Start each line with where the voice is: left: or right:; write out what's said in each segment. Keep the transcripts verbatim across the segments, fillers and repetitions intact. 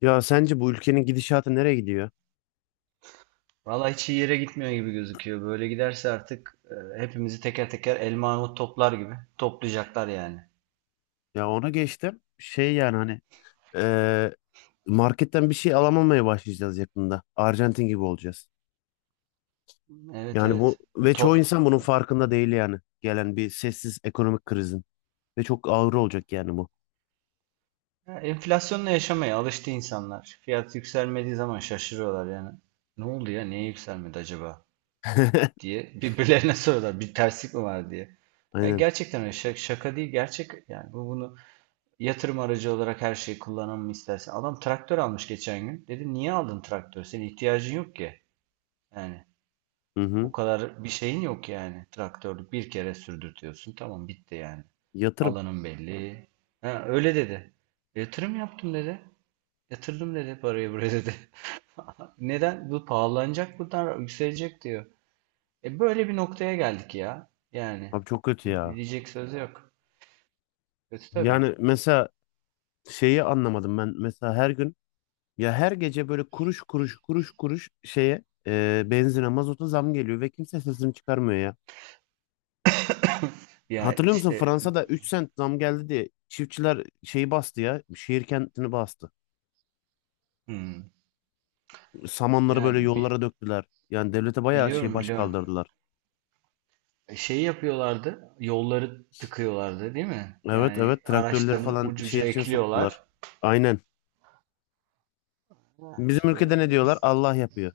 left: Ya sence bu ülkenin gidişatı nereye gidiyor?
right: Valla hiç iyi yere gitmiyor gibi gözüküyor. Böyle giderse artık e, hepimizi teker teker elma armut toplar gibi toplayacaklar yani.
left: Ya ona geçtim. Şey yani hani eee, marketten bir şey alamamaya başlayacağız yakında. Arjantin gibi olacağız.
right: Evet
left: Yani bu
right: evet.
left: ve çoğu
right: To-
left: insan bunun farkında değil yani. Gelen bir sessiz ekonomik krizin. Ve çok ağır olacak yani bu.
right: Ya, enflasyonla yaşamaya alıştı insanlar. Fiyat yükselmediği zaman şaşırıyorlar yani. Ne oldu ya? Niye yükselmedi acaba diye birbirlerine soruyorlar. Bir terslik mi var diye. Ya,
left: Aynen.
right: gerçekten öyle. Şak- şaka değil gerçek. Yani bu bunu yatırım aracı olarak her şeyi kullanalım istersen. Adam traktör almış geçen gün. Dedim niye aldın traktör? Senin ihtiyacın yok ki. Yani
left: Hı hı.
right: o kadar bir şeyin yok yani. Traktörlük bir kere sürdürtüyorsun. Tamam bitti yani.
left: Yatırım.
right: Alanın belli. Ha, öyle dedi. Yatırım yaptım dedi. Yatırdım dedi parayı buraya dedi. Neden? Bu pahalanacak, buradan yükselecek diyor. E, böyle bir noktaya geldik ya. Yani
left: Abi çok kötü ya.
right: diyecek söz yok. Kötü tabii.
left: Yani mesela şeyi anlamadım ben. Mesela her gün ya her gece böyle kuruş kuruş kuruş kuruş şeye eee benzine mazota zam geliyor ve kimse sesini çıkarmıyor ya.
right: Ya
left: Hatırlıyor musun
right: işte.
left: Fransa'da üç sent zam geldi diye çiftçiler şeyi bastı ya. Şehir kentini bastı.
right: Hmm.
left: Samanları
right: Ya
left: böyle
right: bi-
left: yollara döktüler. Yani devlete bayağı şey
right: biliyorum
left: baş
right: biliyorum.
left: kaldırdılar.
right: E, Şey yapıyorlardı. Yolları tıkıyorlardı, değil mi?
left: Evet,
right: Yani
left: evet, traktörleri. Evet,
right: araçların
left: falan
right: ucuca
left: şehir içine soktular.
right: ekliyorlar.
left: Aynen.
right: Ha,
left: Bizim ülkede
right: işte
left: ne diyorlar?
right: biz
left: Allah yapıyor.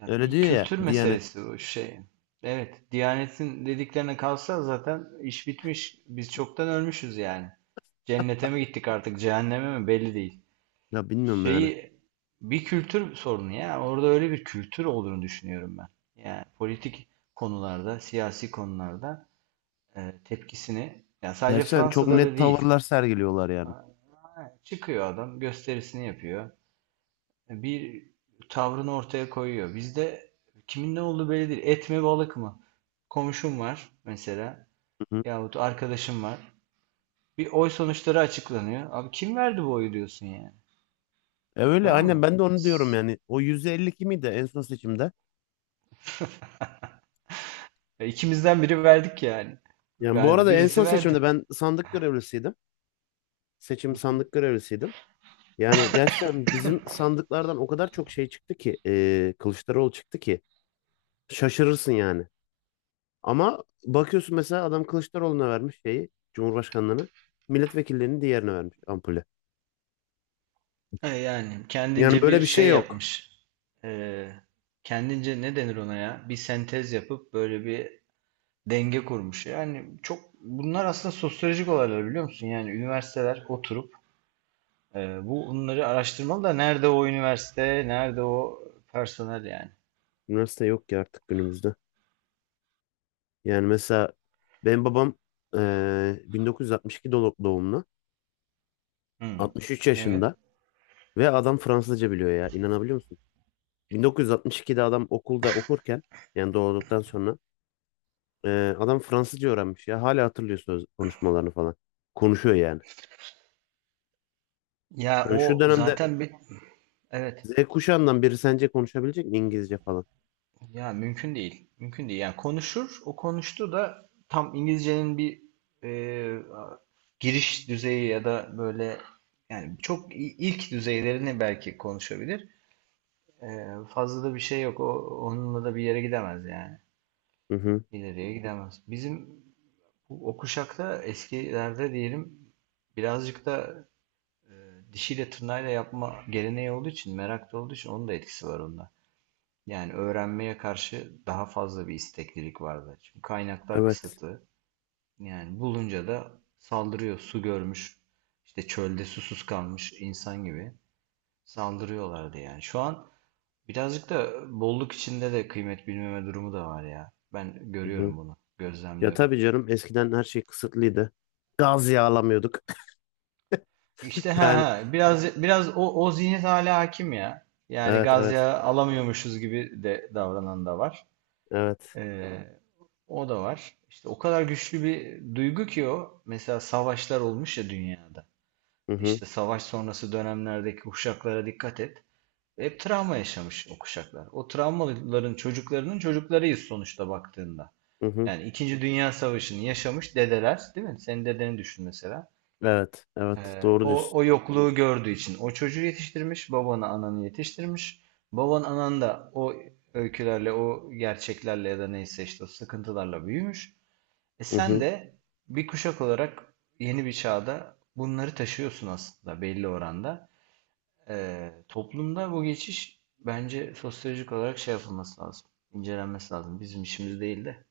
right: yani
left: Öyle
right: bir
left: diyor ya
right: kültür
left: Diyanet.
right: meselesi bu şey. Evet, Diyanet'in dediklerine kalsa zaten iş bitmiş. Biz çoktan ölmüşüz yani. Cennete mi gittik artık, cehenneme mi belli değil.
left: Ya bilmiyorum yani.
right: Şeyi, bir kültür sorunu ya. Orada öyle bir kültür olduğunu düşünüyorum ben. Yani politik konularda, siyasi konularda e, tepkisini, ya, sadece
left: Gerçekten çok
right: Fransa'da
left: net
right: da değil.
left: tavırlar sergiliyorlar yani.
right: Ha, çıkıyor adam, gösterisini yapıyor. Bir tavrını ortaya koyuyor. Bizde kimin ne olduğu belli değil. Et mi balık mı? Komşum var mesela
left: Hı hı.
right: yahut arkadaşım var. Bir oy sonuçları açıklanıyor. Abi kim verdi bu oyu diyorsun yani.
left: E öyle
right: Tamam
left: aynen
right: mı?
left: ben de onu diyorum
right: S-
left: yani. O yüzde elli iki miydi en son seçimde?
right: Ya ikimizden biri verdik yani.
left: Yani bu
right: Verdi.
left: arada en son
right: Birisi
left: seçimde
right: verdi.
left: ben sandık görevlisiydim.
right: Hı
left: Seçim
right: hı.
left: sandık görevlisiydim. Yani gerçekten bizim sandıklardan o kadar çok şey çıktı ki eee Kılıçdaroğlu çıktı ki şaşırırsın yani. Ama bakıyorsun mesela adam Kılıçdaroğlu'na vermiş şeyi Cumhurbaşkanlığını, milletvekillerinin diğerine vermiş ampulü.
right: E yani
left: Yani
right: kendince
left: böyle
right: bir
left: bir şey
right: şey
left: yok.
right: yapmış. E, Kendince ne denir ona ya? Bir sentez yapıp böyle bir denge kurmuş. Yani çok bunlar aslında sosyolojik olaylar, biliyor musun? Yani üniversiteler oturup e, bu bunları araştırmalı da nerede o üniversite, nerede o personel yani.
left: Üniversite yok ki artık günümüzde. Yani mesela benim babam eee bin dokuz yüz altmış iki dolu- doğumlu,
right: Hmm.
left: altmış üç
right: Evet.
left: yaşında ve adam Fransızca biliyor ya, inanabiliyor musun? bin dokuz yüz altmış ikide adam okulda okurken, yani doğduktan sonra Ee, adam Fransızca öğrenmiş ya. Hala hatırlıyor söz konuşmalarını falan. Konuşuyor yani.
right: Ya
left: Hani şu
right: o
left: dönemde
right: zaten bir, evet.
left: Z kuşağından biri sence konuşabilecek mi İngilizce falan?
right: Ya mümkün değil. Mümkün değil. Yani konuşur. O konuştu da tam İngilizcenin bir e, giriş düzeyi ya da böyle yani çok i- ilk düzeylerini belki konuşabilir. E, Fazla da bir şey yok. O, onunla da bir yere gidemez yani.
left: Hı hı.
right: İleriye gidemez. Bizim bu- o kuşakta, eskilerde diyelim, birazcık da dişiyle tırnağıyla yapma geleneği olduğu için, merak da olduğu için, onun da etkisi var onda. Yani öğrenmeye karşı daha fazla bir isteklilik vardı. Çünkü kaynaklar
left: Evet.
right: kısıtlı. Yani bulunca da saldırıyor. Su görmüş, işte çölde susuz kalmış insan gibi saldırıyorlardı yani. Şu an birazcık da bolluk içinde de kıymet bilmeme durumu da var ya. Ben
left: Hı hı.
right: görüyorum bunu,
left: Ya
right: gözlemliyorum.
left: tabii canım, eskiden her şey kısıtlıydı. Gaz yağlamıyorduk.
right: İşte ha
left: Yani
right: ha, biraz biraz o o zihniyet hala hakim ya. Yani
left: evet,
right: gaz
left: evet,
right: yağı alamıyormuşuz gibi de davranan da var.
left: evet.
right: Ee, O da var. İşte o kadar güçlü bir duygu ki o. Mesela savaşlar olmuş ya dünyada.
left: Hı hı.
right: İşte savaş sonrası dönemlerdeki kuşaklara dikkat et. Hep travma yaşamış o kuşaklar. O travmaların çocuklarının çocuklarıyız sonuçta, baktığında.
left: Hı hı.
right: Yani İkinci Dünya Savaşı'nı yaşamış dedeler, değil mi? Senin dedeni düşün mesela.
left: Evet, evet,
right: Ee,
left: doğru
right: o,
left: diyorsun.
right: o yokluğu gördüğü için o çocuğu yetiştirmiş, babanı ananı yetiştirmiş. Baban anan da o öykülerle, o gerçeklerle ya da neyse işte o sıkıntılarla büyümüş. E
left: Hı
right: sen
left: hı.
right: de bir kuşak olarak yeni bir çağda bunları taşıyorsun aslında belli oranda. Ee, toplumda bu geçiş bence sosyolojik olarak şey yapılması lazım, incelenmesi lazım. Bizim işimiz değil de.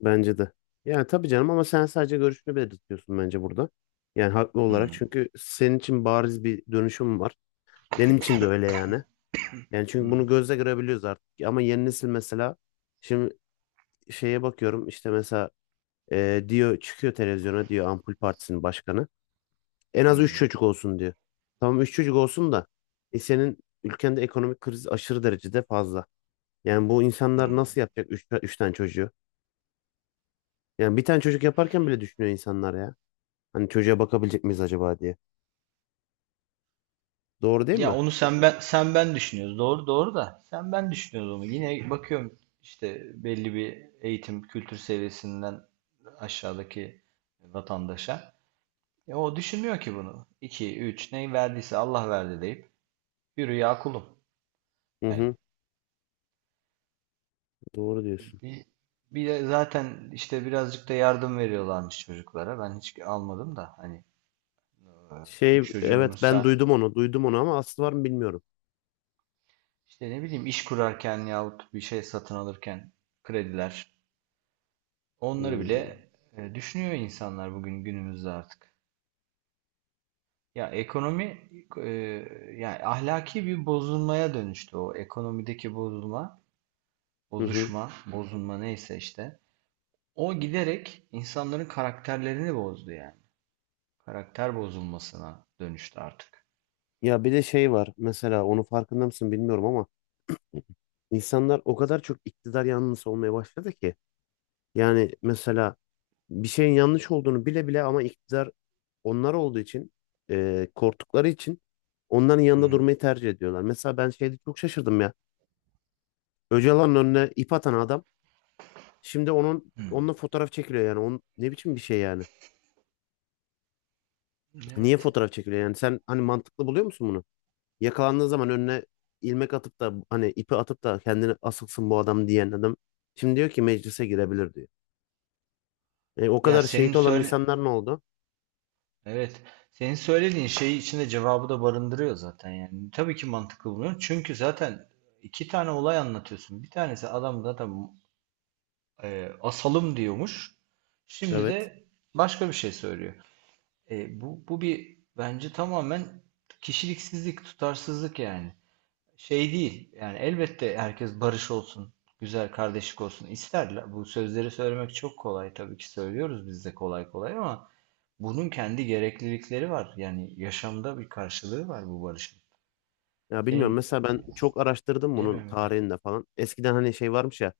left: Bence de. Yani tabii canım, ama sen sadece görüşünü belirtiyorsun bence burada. Yani haklı olarak,
right: Hmm.
left: çünkü senin için bariz bir dönüşüm var. Benim için de öyle yani. Yani çünkü bunu
right: Hmm.
left: gözle görebiliyoruz artık. Ama yeni nesil mesela, şimdi şeye bakıyorum işte, mesela e, diyor, çıkıyor televizyona, diyor Ampul Partisi'nin başkanı. En az üç
right: Hmm.
left: çocuk olsun diyor. Tamam, üç çocuk olsun da e, senin ülkende ekonomik kriz aşırı derecede fazla. Yani bu insanlar
right: Hmm.
left: nasıl yapacak üç, üç tane çocuğu? Yani bir tane çocuk yaparken bile düşünüyor insanlar ya. Hani çocuğa bakabilecek miyiz acaba diye. Doğru değil
right: Ya,
left: mi?
right: onu sen ben sen ben düşünüyoruz. Doğru doğru da sen ben düşünüyoruz onu. Yine bakıyorum işte, belli bir eğitim kültür seviyesinden aşağıdaki vatandaşa. Ya o düşünmüyor ki bunu. İki üç neyi verdiyse Allah verdi deyip yürü ya kulum.
left: Hı hı,
right: Yani
left: doğru diyorsun.
right: bir, bir de zaten işte birazcık da yardım veriyorlarmış çocuklara. Ben hiç almadım da hani e,
left: Şey,
right: üç çocuğun
left: evet ben
right: olursa
left: duydum onu duydum onu, ama aslı var mı bilmiyorum.
right: işte ne bileyim, iş kurarken yahut bir şey satın alırken krediler. Onları bile
left: Hmm,
right: e, düşünüyor insanlar bugün günümüzde artık. Ya ekonomi e, yani ahlaki bir bozulmaya dönüştü o ekonomideki bozulma,
left: hı hı.
right: bozuşma, Hı bozulma, neyse işte. O giderek insanların karakterlerini bozdu yani. Karakter bozulmasına dönüştü artık.
left: Ya bir de şey var mesela, onu farkında mısın bilmiyorum ama, insanlar o kadar çok iktidar yanlısı olmaya başladı ki. Yani mesela bir şeyin yanlış olduğunu bile bile, ama iktidar onlar olduğu için, e, korktukları için onların yanında
right: Hı.
left: durmayı tercih ediyorlar. Mesela ben şeyde çok şaşırdım ya. Öcalan'ın önüne ip atan adam, şimdi onun
right: Hı.
left: onunla fotoğraf çekiliyor yani. Onun, ne biçim bir şey yani? Niye
right: Evet.
left: fotoğraf çekiliyor yani? Sen hani mantıklı buluyor musun bunu? Yakalandığı zaman önüne ilmek atıp da, hani ipi atıp da kendini asılsın bu adam diyen adam, şimdi diyor ki meclise girebilir diyor. E, o
right: Ya
left: kadar
right: senin
left: şehit olan
right: söyle
left: insanlar ne oldu?
right: Evet. Senin söylediğin şey içinde cevabı da barındırıyor zaten yani. Tabii ki mantıklı buluyorum. Çünkü zaten iki tane olay anlatıyorsun. Bir tanesi adam zaten e, asalım diyormuş. Şimdi
left: Evet.
right: de başka bir şey söylüyor. E, bu, bu bir bence tamamen kişiliksizlik, tutarsızlık. Yani şey değil yani, elbette herkes barış olsun, güzel kardeşlik olsun isterler. Bu sözleri söylemek çok kolay, tabii ki söylüyoruz biz de kolay kolay, ama bunun kendi gereklilikleri var. Yani yaşamda bir karşılığı var bu barışın.
left: Ya bilmiyorum,
right: Senin
left: mesela ben çok araştırdım bunun
right: bilemem yani.
left: tarihini de falan. Eskiden hani şey varmış ya.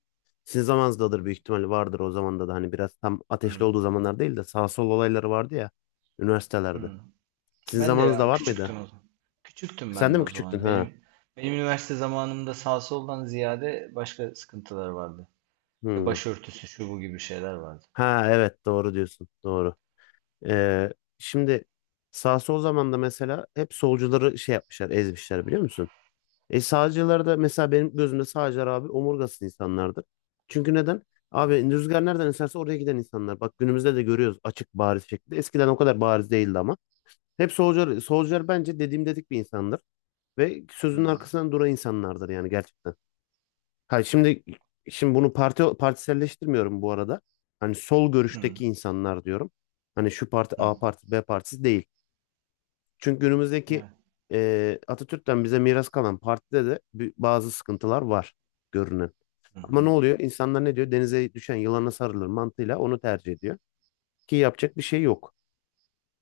left: Sizin zamanınızdadır büyük ihtimalle, vardır o zamanda da, hani biraz tam ateşli
right: Hı.
left: olduğu zamanlar değil de, sağ sol olayları vardı ya üniversitelerde.
right: Hı.
left: Sizin
right: Ben de
left: zamanınızda
right: ya,
left: var mıydı?
right: küçüktüm o zaman. Küçüktüm
left: Sen
right: ben
left: de
right: de
left: mi
right: o
left: küçüktün
right: zaman.
left: ha?
right: Benim benim üniversite zamanımda sağ soldan ziyade başka sıkıntılar vardı. İşte
left: Hmm.
right: başörtüsü şu bu gibi şeyler vardı.
left: Ha evet, doğru diyorsun. Doğru. Ee, şimdi sağ sol zamanda mesela hep solcuları şey yapmışlar, ezmişler, biliyor musun? E sağcılar da mesela, benim gözümde sağcılar abi omurgasız insanlardır. Çünkü neden? Abi rüzgar nereden eserse oraya giden insanlar. Bak günümüzde de görüyoruz açık bariz şekilde. Eskiden o kadar bariz değildi ama. Hep solcular, solcular bence dediğim dedik bir insandır. Ve sözünün
right: Hı.
left: arkasından duran insanlardır yani, gerçekten. Hayır şimdi şimdi bunu parti partiselleştirmiyorum bu arada. Hani sol
right: Hı.
left: görüşteki insanlar diyorum. Hani şu parti
right: Hı.
left: A partisi, B partisi değil. Çünkü günümüzdeki
right: Evet.
left: e, Atatürk'ten bize miras kalan partide de bi- bazı sıkıntılar var görünen.
right: Hı.
left: Ama
right: Hı.
left: ne oluyor? İnsanlar ne diyor? Denize düşen yılana sarılır mantığıyla onu tercih ediyor. Ki yapacak bir şey yok.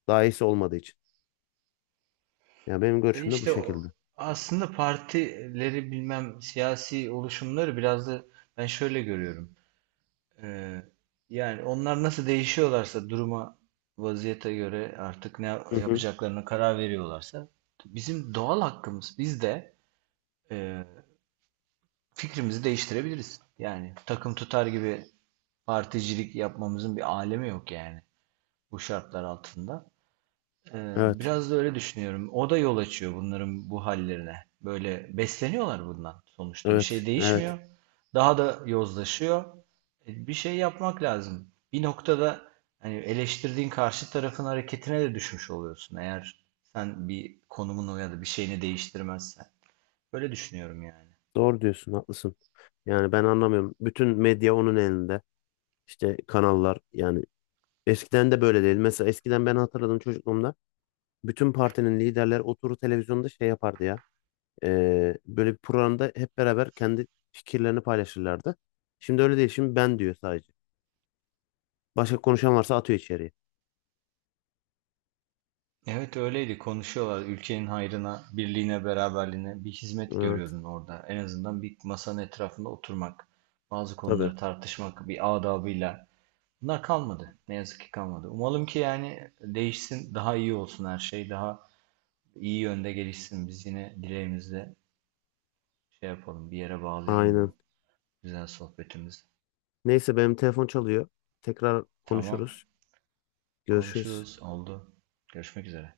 left: Daha iyisi olmadığı için. Ya benim
right: E
left: görüşüm de bu
right: işte o,
left: şekilde.
right: aslında partileri bilmem siyasi oluşumları biraz da ben şöyle görüyorum. Ee, Yani onlar nasıl değişiyorlarsa duruma, vaziyete göre, artık ne
left: Hı hı.
right: yapacaklarına karar veriyorlarsa, bizim doğal hakkımız, biz de e, fikrimizi değiştirebiliriz. Yani takım tutar gibi particilik yapmamızın bir alemi yok yani bu şartlar altında. Ee,
left: Evet.
right: biraz da öyle düşünüyorum. O da yol açıyor bunların bu hallerine. Böyle besleniyorlar bundan. Sonuçta bir
left: Evet.
right: şey
left: Evet.
right: değişmiyor. Evet. Daha da yozlaşıyor. E, Bir şey yapmak lazım. Bir noktada hani eleştirdiğin karşı tarafın hareketine de düşmüş oluyorsun, eğer sen bir konumunu ya da bir şeyini değiştirmezsen. Böyle düşünüyorum yani.
left: Doğru diyorsun. Haklısın. Yani ben anlamıyorum. Bütün medya onun elinde. İşte kanallar yani, eskiden de böyle değil. Mesela eskiden, ben hatırladım çocukluğumda, bütün partinin liderleri oturur televizyonda şey yapardı ya. Ee, böyle bir programda hep beraber kendi fikirlerini paylaşırlardı. Şimdi öyle değil. Şimdi ben diyor sadece. Başka konuşan varsa atıyor içeriye.
right: Evet, öyleydi, konuşuyorlar ülkenin hayrına, birliğine, beraberliğine bir hizmet
left: Evet,
right: görüyordun orada. En azından bir masanın etrafında oturmak, bazı
left: tabii.
right: konuları tartışmak bir adabıyla. Bunlar kalmadı. Ne yazık ki kalmadı. Umalım ki yani değişsin, daha iyi olsun her şey, daha iyi yönde gelişsin. Biz yine dileğimizle şey yapalım, bir yere bağlayalım
left: Aynen.
right: bu güzel sohbetimizi.
left: Neyse, benim telefon çalıyor. Tekrar
right: Tamam,
left: konuşuruz. Görüşürüz.
right: konuşuruz, oldu. Görüşmek üzere.